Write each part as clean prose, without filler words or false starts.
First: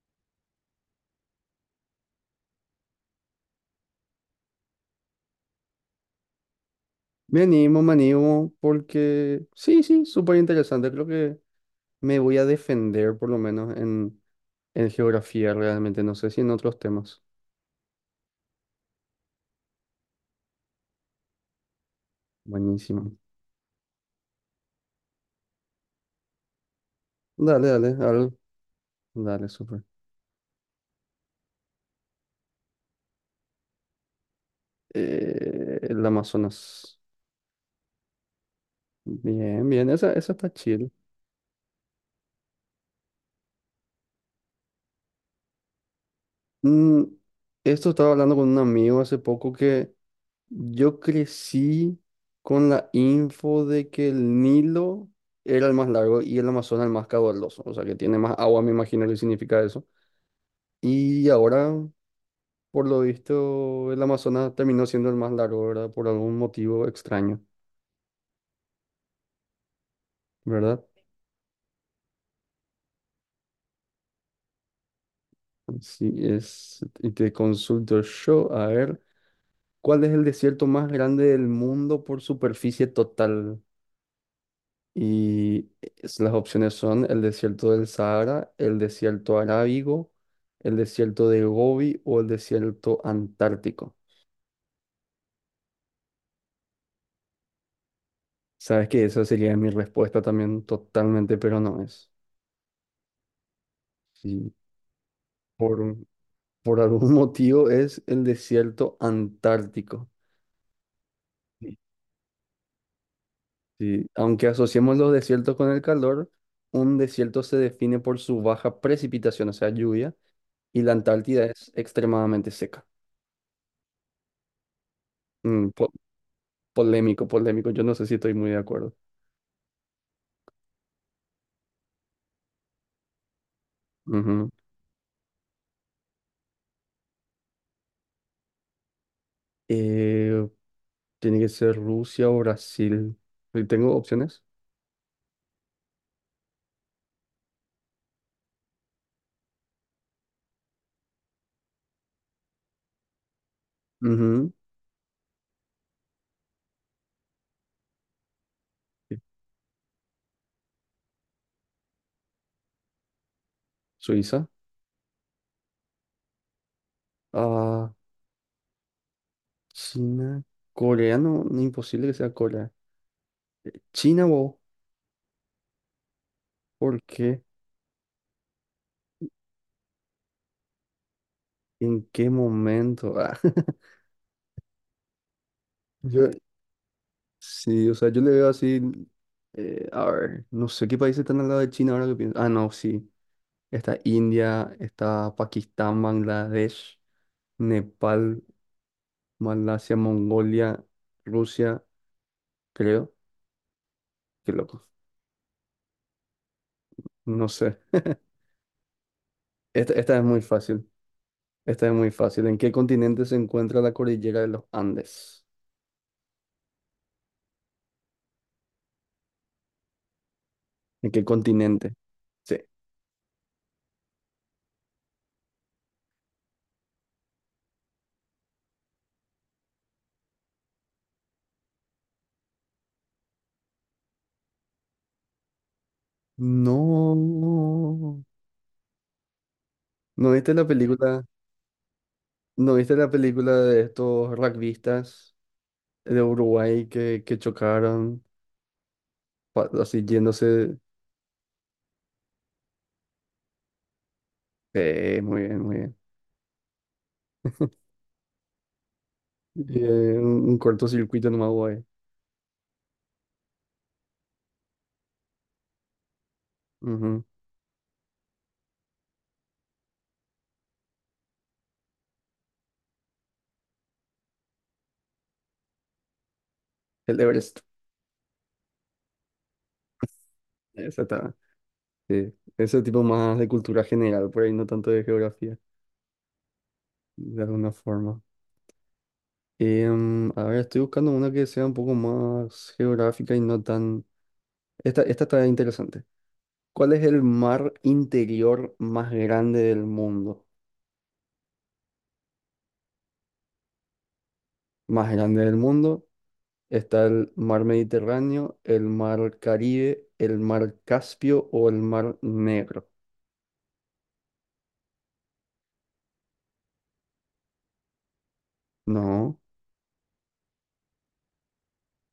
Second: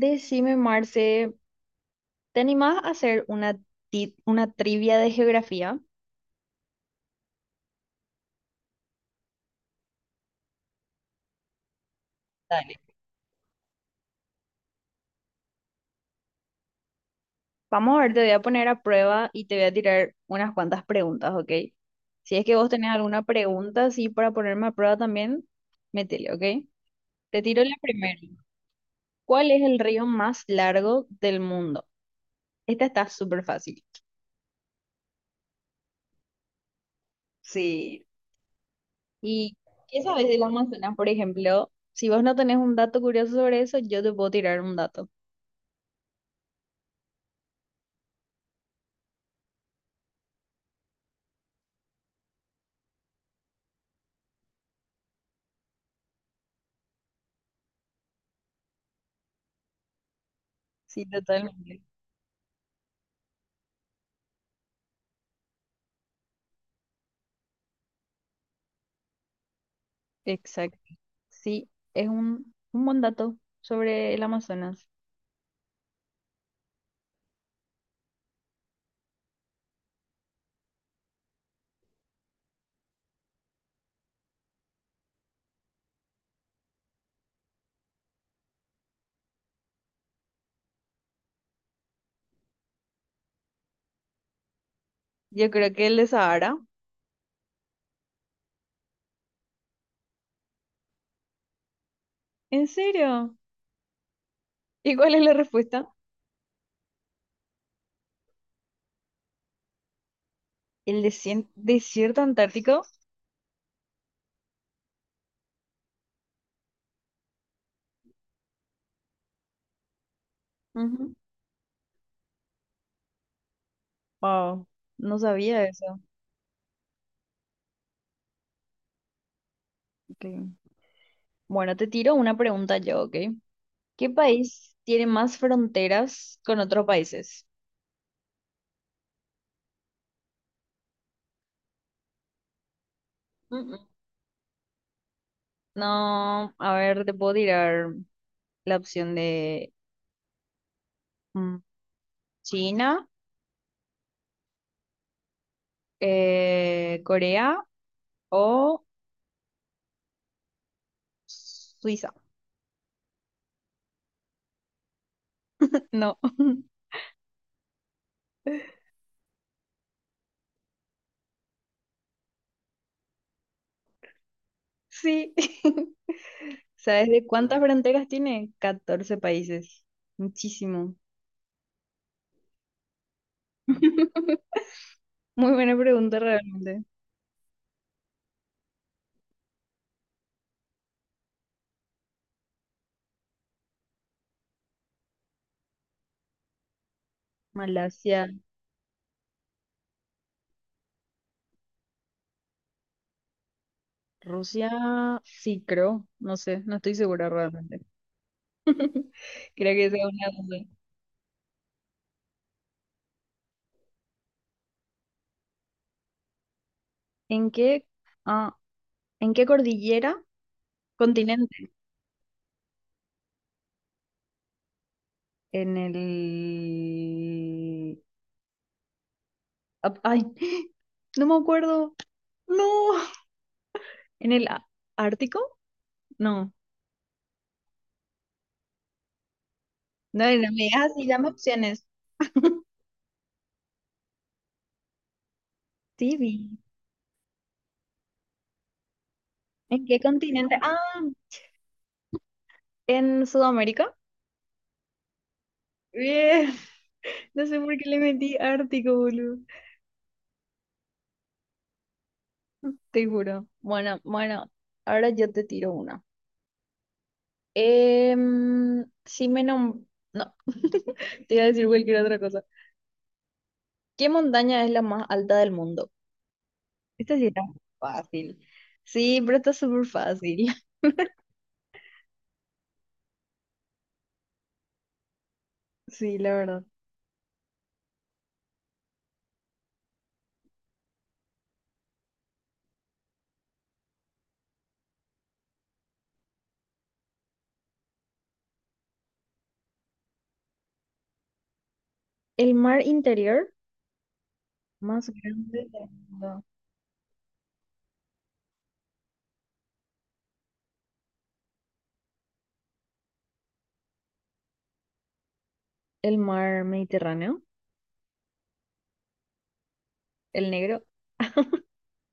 Decime, Marce, ¿te animás a hacer una, una trivia de geografía? Me animo, porque sí, sí, súper interesante. Creo que me voy a Dale. defender por lo menos en geografía realmente, no sé si en otros temas. Vamos a ver, te voy a poner a prueba y te voy a tirar unas cuantas preguntas, ¿ok? Si es que vos tenés Buenísimo. alguna pregunta así para ponerme a prueba también, métele, ¿ok? Te tiro Dale, la dale, primera. dale, dale, ¿Cuál es el súper. río más largo del mundo? Esta está súper fácil. El Amazonas. Sí. ¿Y Bien, bien, qué esa, sabes esa del está chill. Amazonas, por ejemplo? Si vos no tenés un dato curioso sobre eso, yo te puedo tirar un dato. Mm, esto estaba hablando con un amigo hace poco que yo crecí con la info de que el Nilo era el más largo y el Amazonas el más caudaloso, o sea que tiene más agua, me imagino que significa eso. Sí, Y ahora, totalmente. por lo visto, el Amazonas terminó siendo el más largo, ¿verdad? Por algún motivo extraño, Exacto. ¿verdad? Sí, es un buen dato sobre el Amazonas. Así es. Y te consulto yo, a ver, ¿cuál es el desierto más grande del mundo por superficie total? Y las opciones son el desierto del Sahara, el desierto arábigo, el desierto de Gobi o el desierto antártico. Yo creo que el de Sahara. Sabes que esa sería mi respuesta también totalmente, pero no es. ¿En serio? Sí, ¿Y cuál es la respuesta? por, por algún motivo es el desierto antártico. Sí, Desierto antártico? sí, aunque asociemos los desiertos con el calor, un desierto se define por su baja precipitación, o sea, lluvia, y la Ujú. Antártida es extremadamente seca. Wow, no sabía Mm, po- eso. Polémico, polémico. Yo no sé si estoy muy de acuerdo. Ok. Bueno, te tiro una pregunta yo, ¿ok? ¿Qué Ujú. país tiene más fronteras con otros países? Eh, Tiene que ser Rusia o Brasil. Mm, mm. ¿Tengo opciones? No, a ver, te puedo tirar la opción de mm, China, Ujú. Corea o Sí, Suiza. Suiza. No. Ah, China. Corea, no, no, imposible que sea Corea. China, wow. Sí. ¿Por ¿Sabes de qué? cuántas fronteras tiene? 14 países. Muchísimo. ¿En qué momento? Ah, Muy buena pregunta yo, realmente. sí, o sea, yo le veo así. A ver, no sé qué países están al lado de China ahora que pienso. Ah, no, sí. Está India, está Pakistán, Bangladesh, Malasia, Nepal. Malasia, Mongolia, Rusia, creo. Qué loco. Rusia, sí creo, no sé, no estoy segura No sé. realmente. Creo que Esta, sea esta es una muy duda. fácil. Esta es muy fácil. ¿En qué continente se encuentra la cordillera de los Andes? ¿En qué, ah, ¿en qué cordillera? ¿En qué Continente. continente? Sí. En el... ay, no me acuerdo. No. ¿En el Ártico? No. No. No, ¿No no viste me la digas así, película? dame opciones. ¿No viste la película de estos rugbyistas Sí, de vi. Uruguay que chocaron? ¿En qué Así continente? Ah, yéndose. en Sudamérica. Muy bien, muy bien. Bien. No sé por qué le metí Ártico, boludo. Un cortocircuito nomás, güey. Te juro. Bueno, ahora yo te tiro una. Ujú. Em, si me nom- No, te iba a decir cualquier otra cosa. ¿Qué montaña es la más alta del mundo? Esta El sí está Everest. fácil. Sí, pero está súper fácil. Exactamente. Sí, eso tipo más de cultura general, por ahí no tanto de geografía, Sí, la verdad. de alguna forma. A ver, estoy buscando una que sea un poco más geográfica y no tan... Esta está interesante. ¿Cuál es el mar interior más grande del mundo? El mar interior más Más grande del grande del mundo mundo. está el mar Mediterráneo, el mar Caribe, el mar Caspio o el mar Negro. El mar Mediterráneo, No, el negro.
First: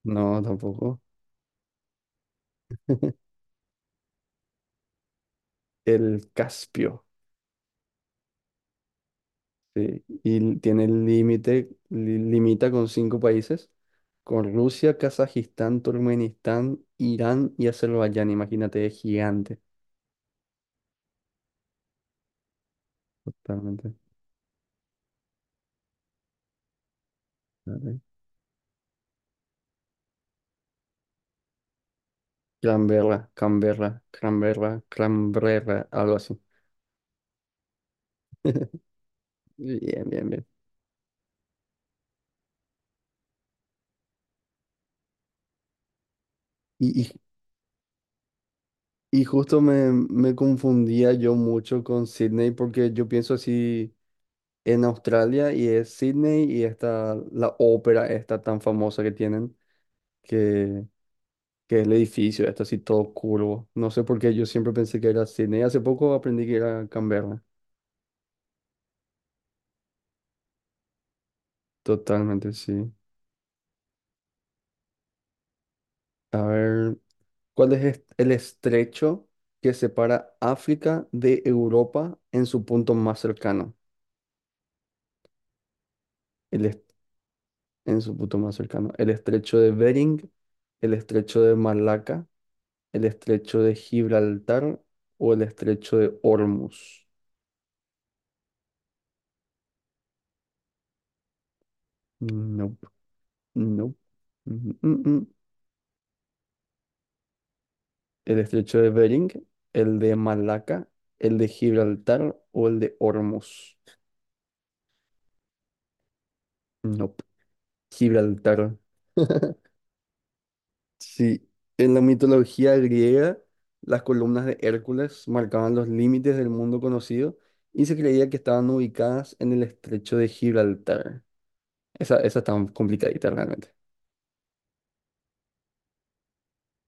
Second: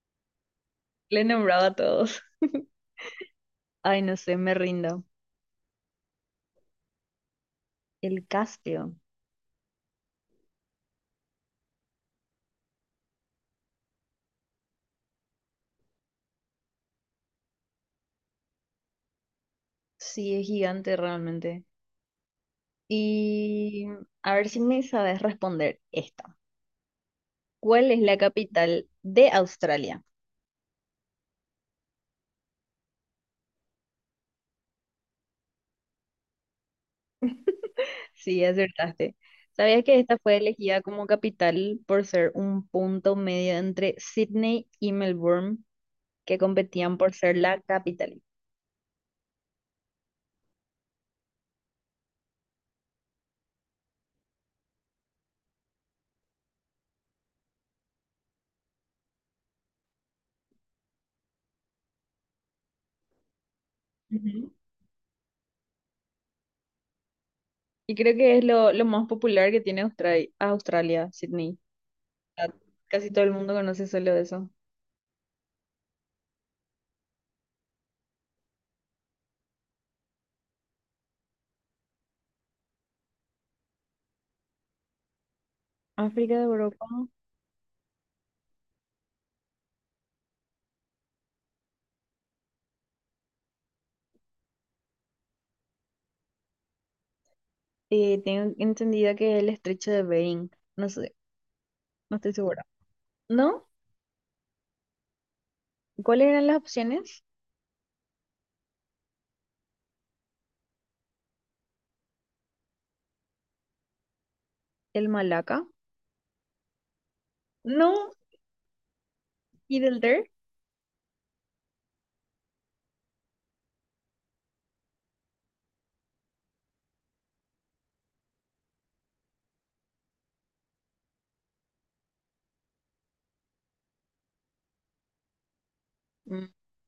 no, tampoco. Le he nombrado a todos. Ay, no sé, me rindo. El Caspio. El Caspio. Sí, y tiene el límite, limita con 5 países, con Rusia, Kazajistán, Turkmenistán, Irán y Azerbaiyán. Imagínate, es gigante. Sí, es gigante realmente. Y Totalmente. a ver si me sabes responder esta. ¿Cuál es Vale. la capital de Australia? Canberra, Canberra, Canberra, Canberra, algo así. Sí, acertaste. Bien, ¿Sabías que esta bien, fue bien. elegida como capital por ser un punto medio entre Sydney y Melbourne, que competían Y, y- por ser la capital? y justo me, me confundía yo mucho con Sydney porque yo pienso así en Australia y es Sydney y está la ópera esta tan famosa que tienen que que es el edificio, está así todo curvo. No sé por qué yo Ujú. siempre pensé que era Sydney. Hace poco aprendí que era Canberra. Y creo que es lo más popular que tiene Australia, Australia, Sydney. Ah, Totalmente, sí. casi todo el mundo conoce solo eso. A ver, ¿cuál es el estrecho que separa África de Europa en su punto más cercano? África, El Europa. est- en su punto más cercano. El estrecho de Bering, el estrecho de Malaca, el estrecho de Gibraltar o el estrecho de Hormuz. Tengo entendido que es el estrecho de Bering, no sé, no estoy segura. No, ¿No? no. ¿Cuáles eran las opciones? El estrecho de Bering, el de Malaca, el de Gibraltar o el de Hormuz. El Malaca. No, No, Gibraltar. Gibraltar. Sí, en la mitología griega, las columnas de Hércules marcaban los límites del mundo conocido y se creía que estaban ubicadas en el estrecho de Gibraltar. Esa está complicadita realmente. Mm.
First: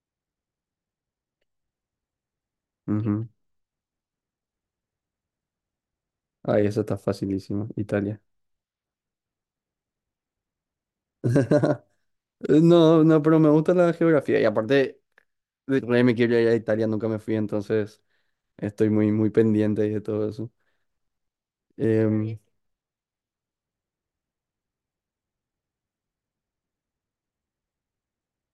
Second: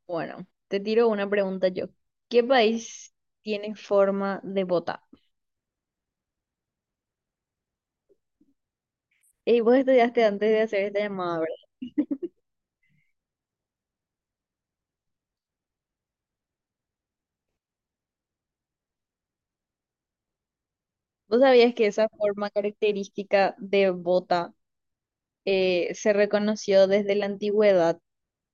Bueno, te tiro una pregunta yo. ¿Qué país Ujú. tiene forma de bota? Ay, esa está facilísima, Italia. Ey, vos estudiaste antes de hacer esta llamada, ¿verdad? No, no, pero me gusta la geografía y aparte, de re me quiero ir a Italia, nunca me fui, entonces estoy muy, muy pendiente de todo eso. ¿Vos sabías que esa Em, forma característica de bota se reconoció desde la antigüedad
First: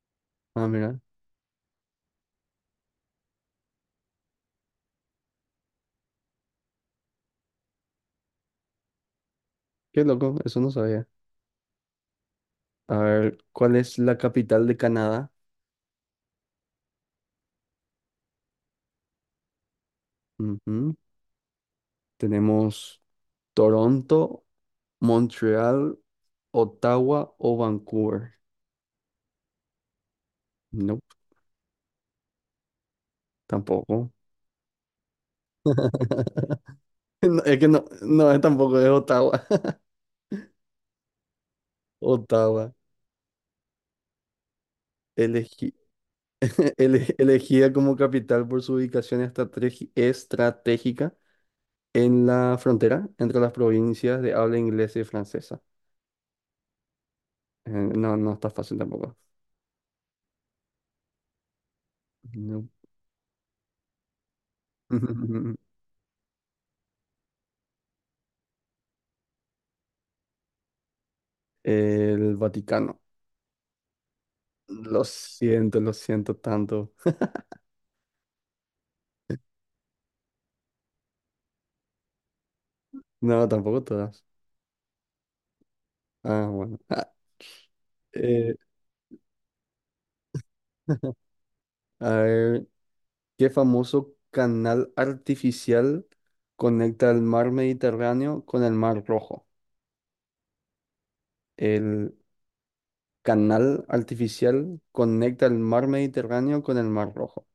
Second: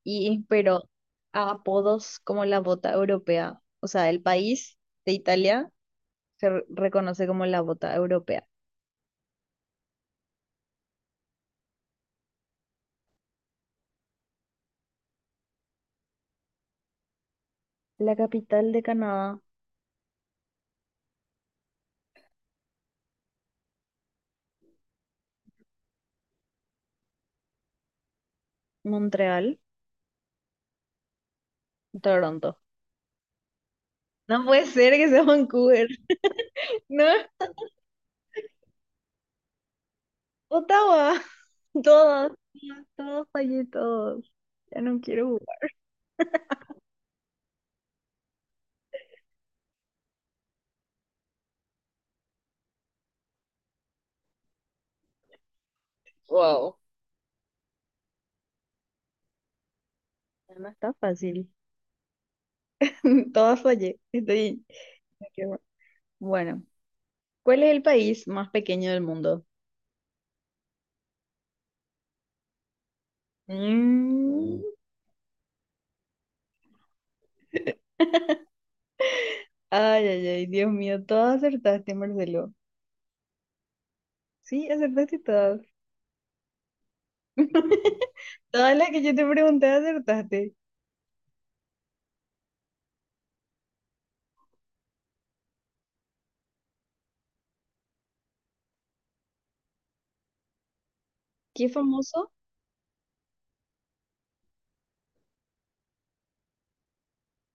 y inspiró Mira, a apodos como la bota europea? O sea, el país de Italia reconoce como la bota europea. qué loco, eso no sabía. A ver, ¿cuál es la capital de Canadá? La capital de Canadá, Ujú, tenemos Toronto, Montreal, Ottawa o Vancouver. Montreal, No, Toronto. tampoco. No puede ser que sea Vancouver. No, No, es que no, no es tampoco, es Ottawa. Ottawa. Todos, Ottawa, todos, fallé, todos. Ya no quiero jugar. elegi- elegida como capital por su ubicación estratégica en la frontera entre las provincias de habla inglesa y francesa. Wow. No, no está fácil tampoco. Ya no está fácil. No. Todas fallé. Estoy... me quedo. Bueno, ¿cuál es el país más pequeño del mundo? El Vaticano. Mm. Lo siento tanto. Ay, ay, ay, Dios mío, todas acertaste, Marcelo. No, tampoco todas. Sí, acertaste todas. Ah, bueno. Eh, Todas las que yo te pregunté acertaste. a ver, ¿qué famoso canal artificial conecta el mar Mediterráneo con el mar Rojo? ¿Qué El famoso? canal artificial conecta el mar Mediterráneo con el mar Rojo.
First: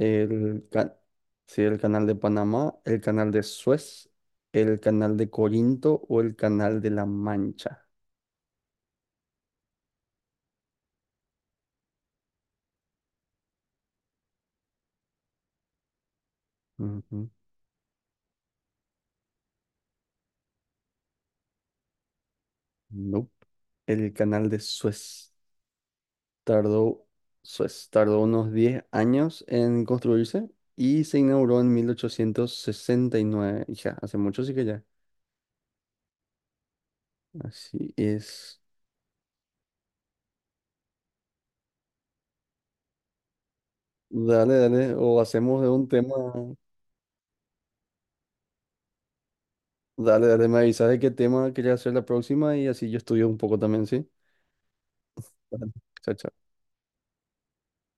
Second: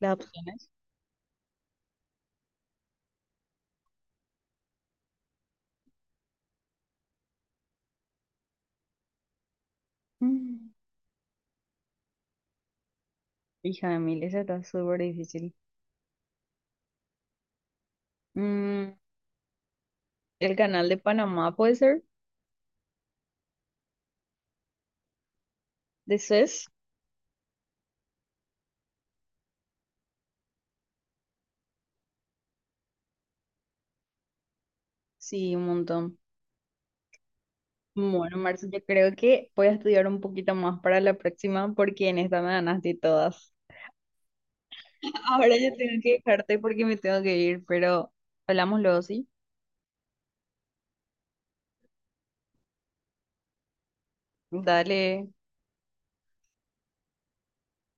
Las opciones. ca- sí, el canal de Panamá, el canal de Suez, el canal de Corinto o el canal de La Mancha. Mm, hija de mil, esa está súper difícil. Ujú. Mm, el canal de Panamá puede ser, Nope. El canal de de Suez. tardó, Suez tardó unos 10 años en construirse y se inauguró en 1869. Hija, hace mucho sí que ya. Sí, un montón. Así Bueno, es. Marce, yo creo que voy a estudiar un poquito más para la próxima porque en esta me ganaste todas. Dale, dale, o Ahora hacemos de yo un tengo tema. que dejarte porque me tengo que ir, pero hablamos luego, ¿sí? Dale, dale, me avisas de qué tema quería hacer la próxima y así yo estudio un poco también, ¿sí? Dale. Dale. Chao, chao.